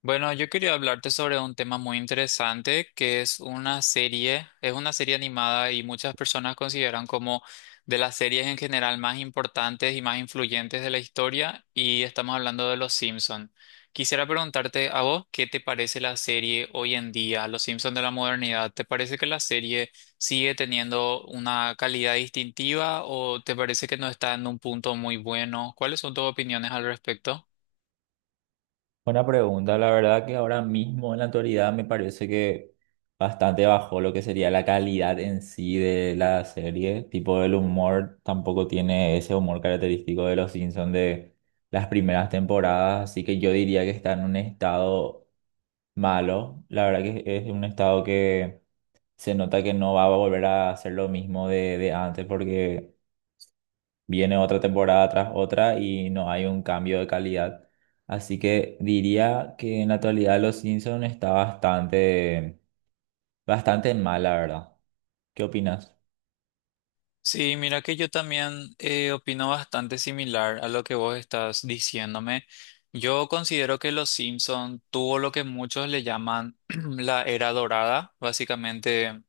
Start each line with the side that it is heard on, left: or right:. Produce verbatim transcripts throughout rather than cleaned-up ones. left: Bueno, yo quería hablarte sobre un tema muy interesante que es una serie, es una serie animada y muchas personas consideran como de las series en general más importantes y más influyentes de la historia y estamos hablando de Los Simpson. Quisiera preguntarte a vos, ¿qué te parece la serie hoy en día, Los Simpson de la modernidad? ¿Te parece que la serie sigue teniendo una calidad distintiva o te parece que no está en un punto muy bueno? ¿Cuáles son tus opiniones al respecto?
right: Buena pregunta, la verdad que ahora mismo en la actualidad me parece que bastante bajó lo que sería la calidad en sí de la serie, tipo el humor tampoco tiene ese humor característico de los Simpsons de las primeras temporadas, así que yo diría que está en un estado malo, la verdad que es un estado que se nota que no va a volver a hacer lo mismo de, de antes porque viene otra temporada tras otra y no hay un cambio de calidad. Así que diría que en la actualidad Los Simpson está bastante, bastante mal, la verdad. ¿Qué opinas?
left: Sí, mira que yo también eh, opino bastante similar a lo que vos estás diciéndome. Yo considero que Los Simpson tuvo lo que muchos le llaman la era dorada, básicamente.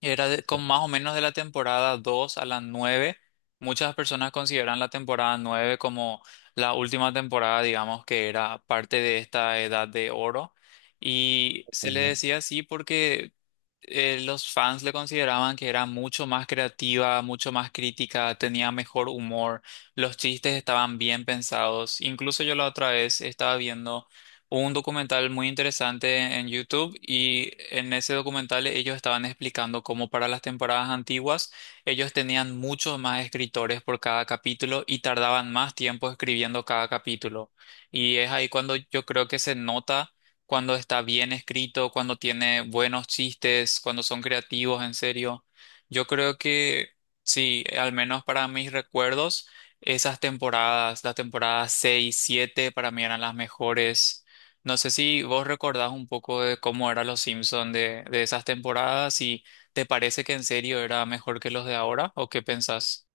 left: Era de- con más o menos de la temporada dos a la nueve. Muchas personas consideran la temporada nueve como la última temporada, digamos, que era parte de esta edad de oro. Y se le decía así porque eh, los fans le consideraban que era mucho más creativa, mucho más crítica, tenía mejor humor, los chistes estaban bien pensados. Incluso yo la otra vez estaba viendo, hubo un documental muy interesante en YouTube y en ese documental ellos estaban explicando cómo para las temporadas antiguas ellos tenían muchos más escritores por cada capítulo y tardaban más tiempo escribiendo cada capítulo. Y es ahí cuando yo creo que se nota cuando está bien escrito, cuando tiene buenos chistes, cuando son creativos, en serio. Yo creo que sí, al menos para mis recuerdos. Esas temporadas, las temporadas seis siete para mí eran las mejores. No sé si vos recordás un poco de cómo eran los Simpsons de, de esas temporadas, si te parece que en serio era mejor que los de ahora o qué pensás.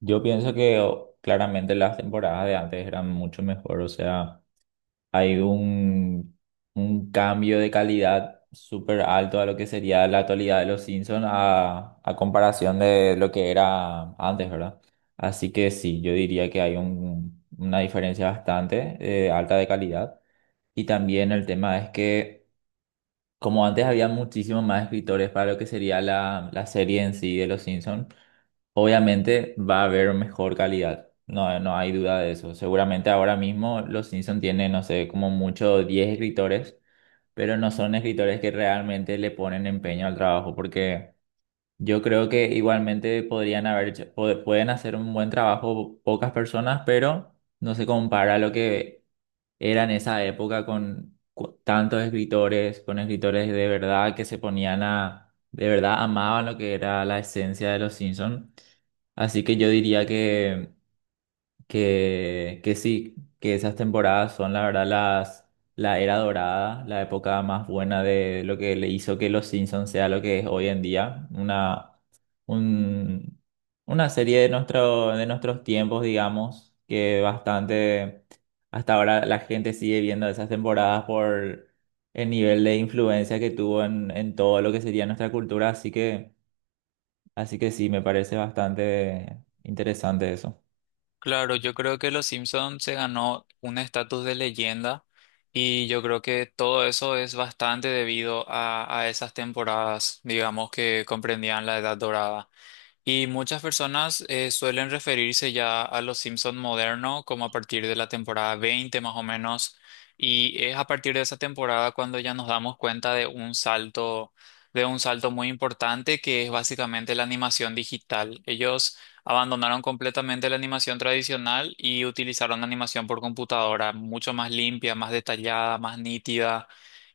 right: Yo pienso que o- claramente las temporadas de antes eran mucho mejor, o sea. Hay un, un cambio de calidad súper alto a lo que sería la actualidad de los Simpsons a, a comparación de lo que era antes, ¿verdad? Así que sí, yo diría que hay un- una diferencia bastante eh, alta de calidad. Y también el tema es que, como antes había muchísimos más escritores para lo que sería la, la serie en sí de los Simpsons, obviamente va a haber mejor calidad. No, no hay duda de eso. Seguramente ahora mismo los Simpson tienen, no sé, como mucho diez escritores, pero no son escritores que realmente le ponen empeño al trabajo, porque yo creo que igualmente podrían haber hecho- pod- pueden hacer un buen trabajo pocas personas, pero no se compara a lo que era en esa época con cu- tantos escritores, con escritores de verdad que se ponían a, de verdad amaban lo que era la esencia de los Simpsons. Así que yo diría que, que, que sí, que esas temporadas son la verdad las, la era dorada, la época más buena de lo que le hizo que los Simpsons sea lo que es hoy en día, una un- una serie de nuestro, de nuestros tiempos, digamos, que bastante, hasta ahora la gente sigue viendo esas temporadas por el nivel de influencia que tuvo en, en todo lo que sería nuestra cultura, así que, así que sí, me parece bastante interesante eso.
left: Claro, yo creo que los Simpsons se ganó un estatus de leyenda y yo creo que todo eso es bastante debido a, a esas temporadas, digamos, que comprendían la Edad Dorada. Y muchas personas eh, suelen referirse ya a los Simpson modernos como a partir de la temporada veinte más o menos. Y es a partir de esa temporada cuando ya nos damos cuenta de un salto, de un salto muy importante que es básicamente la animación digital. Ellos abandonaron completamente la animación tradicional y utilizaron animación por computadora, mucho más limpia, más detallada, más nítida.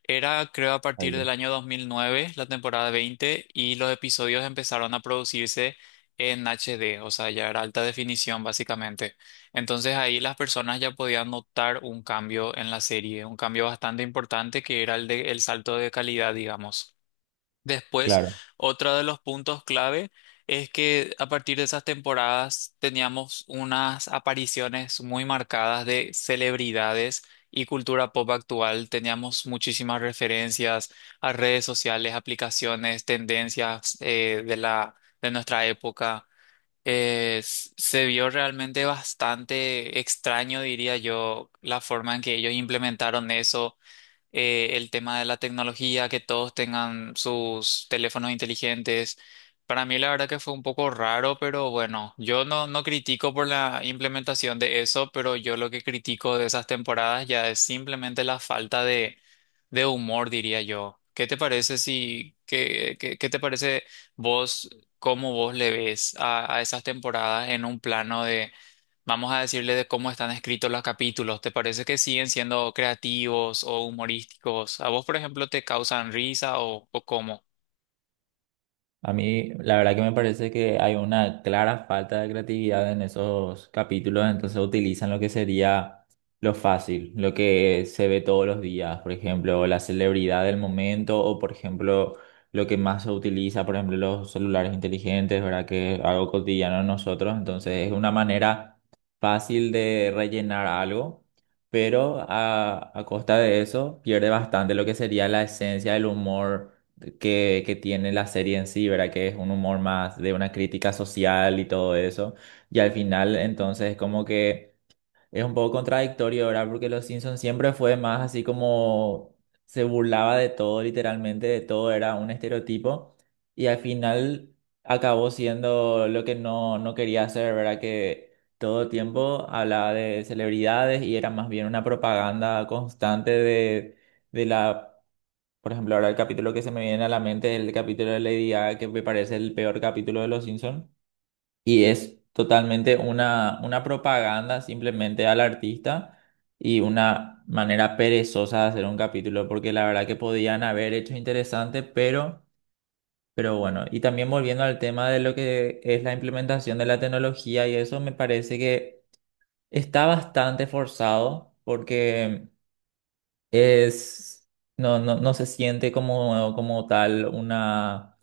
left: Era, creo, a
right: Ahí
left: partir
right: va.
left: del año dos mil nueve la temporada veinte y los episodios empezaron a producirse en H D, o sea, ya era alta definición básicamente. Entonces ahí las personas ya podían notar un cambio en la serie, un cambio bastante importante que era el de, el salto de calidad, digamos. Después,
right: Claro.
left: otro de los puntos clave es que a partir de esas temporadas teníamos unas apariciones muy marcadas de celebridades y cultura pop actual. Teníamos muchísimas referencias a redes sociales, aplicaciones, tendencias eh, de la, de nuestra época. Eh, s- se vio realmente bastante extraño, diría yo, la forma en que ellos implementaron eso, eh, el tema de la tecnología, que todos tengan sus teléfonos inteligentes. Para mí la verdad que fue un poco raro, pero bueno, yo no, no critico por la implementación de eso, pero yo lo que critico de esas temporadas ya es simplemente la falta de, de humor, diría yo. ¿Qué te parece si, qué, qué, qué te parece vos, cómo vos le ves a, a esas temporadas en un plano de, vamos a decirle, de cómo están escritos los capítulos? ¿Te parece que siguen siendo creativos o humorísticos? ¿A vos, por ejemplo, te causan risa o, o cómo?
right: A mí, la verdad que me parece que hay una clara falta de creatividad en esos capítulos, entonces utilizan lo que sería lo fácil, lo que se ve todos los días, por ejemplo, la celebridad del momento o, por ejemplo, lo que más se utiliza, por ejemplo, los celulares inteligentes, ¿verdad? Que es algo cotidiano en nosotros, entonces es una manera fácil de rellenar algo, pero a, a costa de eso pierde bastante lo que sería la esencia del humor que, que tiene la serie en sí, ¿verdad? Que es un humor más de una crítica social y todo eso. Y al final, entonces, como que es un poco contradictorio, ¿verdad? Porque Los Simpsons siempre fue más así como se burlaba de todo, literalmente, de todo, era un estereotipo. Y al final acabó siendo lo que no, no quería hacer, ¿verdad? Que todo el tiempo hablaba de celebridades y era más bien una propaganda constante de de la por ejemplo, ahora el capítulo que se me viene a la mente es el capítulo de Lady Gaga, que me parece el peor capítulo de Los Simpsons. Y es totalmente una, una propaganda simplemente al artista y una manera perezosa de hacer un capítulo, porque la verdad que podían haber hecho interesante, pero, pero bueno. Y también volviendo al tema de lo que es la implementación de la tecnología y eso, me parece que está bastante forzado, porque es, no, no, no se siente como, como tal una,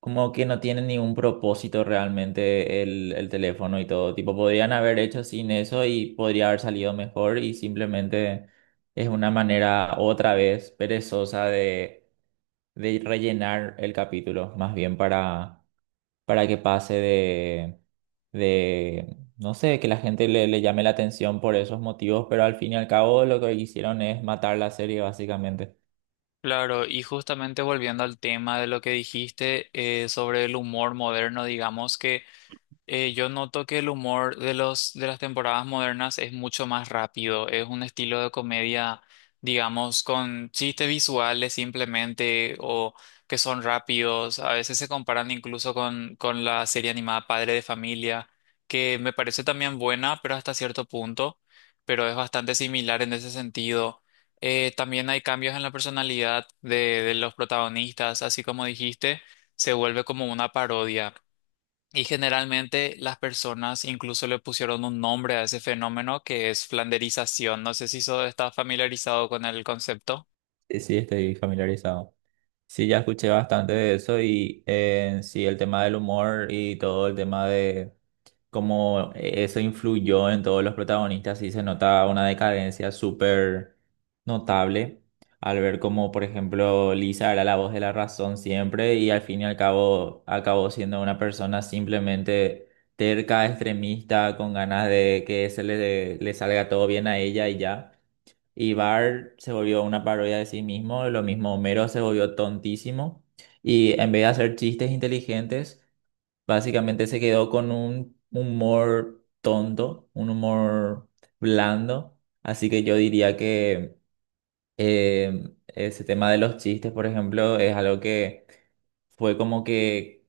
right: como que no tiene ningún propósito realmente el, el teléfono y todo. Tipo, podrían haber hecho sin eso y podría haber salido mejor y simplemente es una manera otra vez perezosa de, de rellenar el capítulo, más bien para, para que pase de, de, no sé, que la gente le, le llame la atención por esos motivos, pero al fin y al cabo lo que hicieron es matar la serie básicamente.
left: Claro, y justamente volviendo al tema de lo que dijiste eh, sobre el humor moderno, digamos que Eh, yo noto que el humor de los, de las temporadas modernas es mucho más rápido. Es un estilo de comedia, digamos, con chistes visuales simplemente o que son rápidos. A veces se comparan incluso con, con la serie animada Padre de Familia, que me parece también buena, pero hasta cierto punto, pero es bastante similar en ese sentido. Eh, también hay cambios en la personalidad de, de los protagonistas, así como dijiste, se vuelve como una parodia. Y generalmente las personas incluso le pusieron un nombre a ese fenómeno que es flanderización. No sé si eso está familiarizado con el concepto.
right: Sí, sí, estoy familiarizado. Sí, ya escuché bastante de eso y eh, sí, el tema del humor y todo el tema de cómo eso influyó en todos los protagonistas, sí se nota una decadencia súper notable al ver cómo, por ejemplo, Lisa era la voz de la razón siempre y al fin y al cabo acabó siendo una persona simplemente terca, extremista, con ganas de que se le, le salga todo bien a ella y ya. Y Bar se volvió una parodia de sí mismo, lo mismo Homero se volvió tontísimo y en vez de hacer chistes inteligentes, básicamente se quedó con un humor tonto, un humor blando. Así que yo diría que eh, ese tema de los chistes, por ejemplo, es algo que fue como que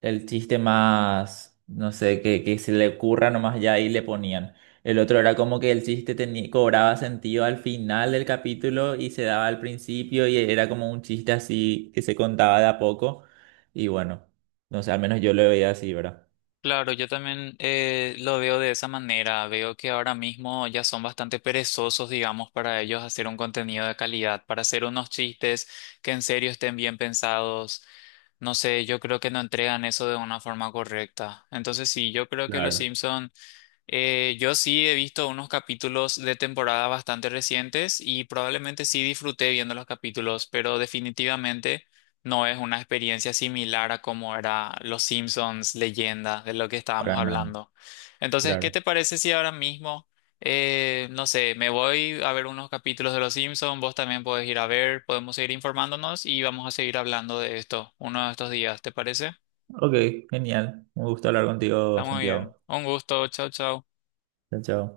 right: el chiste más, no sé, que, que se le ocurra nomás ya y le ponían. El otro era como que el chiste tenía, cobraba sentido al final del capítulo y se daba al principio y era como un chiste así que se contaba de a poco. Y bueno, no sé, al menos yo lo veía así, ¿verdad?
left: Claro, yo también eh, lo veo de esa manera. Veo que ahora mismo ya son bastante perezosos, digamos, para ellos hacer un contenido de calidad, para hacer unos chistes que en serio estén bien pensados. No sé, yo creo que no entregan eso de una forma correcta. Entonces sí, yo creo que los
right: Claro.
left: Simpson. Eh, yo sí he visto unos capítulos de temporada bastante recientes y probablemente sí disfruté viendo los capítulos, pero definitivamente no es una experiencia similar a como era Los Simpsons, leyenda, de lo que estábamos
right: Para nada,
left: hablando. Entonces, ¿qué
right: claro.
left: te parece si ahora mismo, eh, no sé, me voy a ver unos capítulos de Los Simpsons, vos también podés ir a ver, podemos seguir informándonos y vamos a seguir hablando de esto uno de estos días, ¿te parece?
right: Ok, genial. Un gusto hablar
left: Está
right: contigo,
left: muy bien.
right: Santiago.
left: Un gusto, chao, chao.
right: Chao, chao.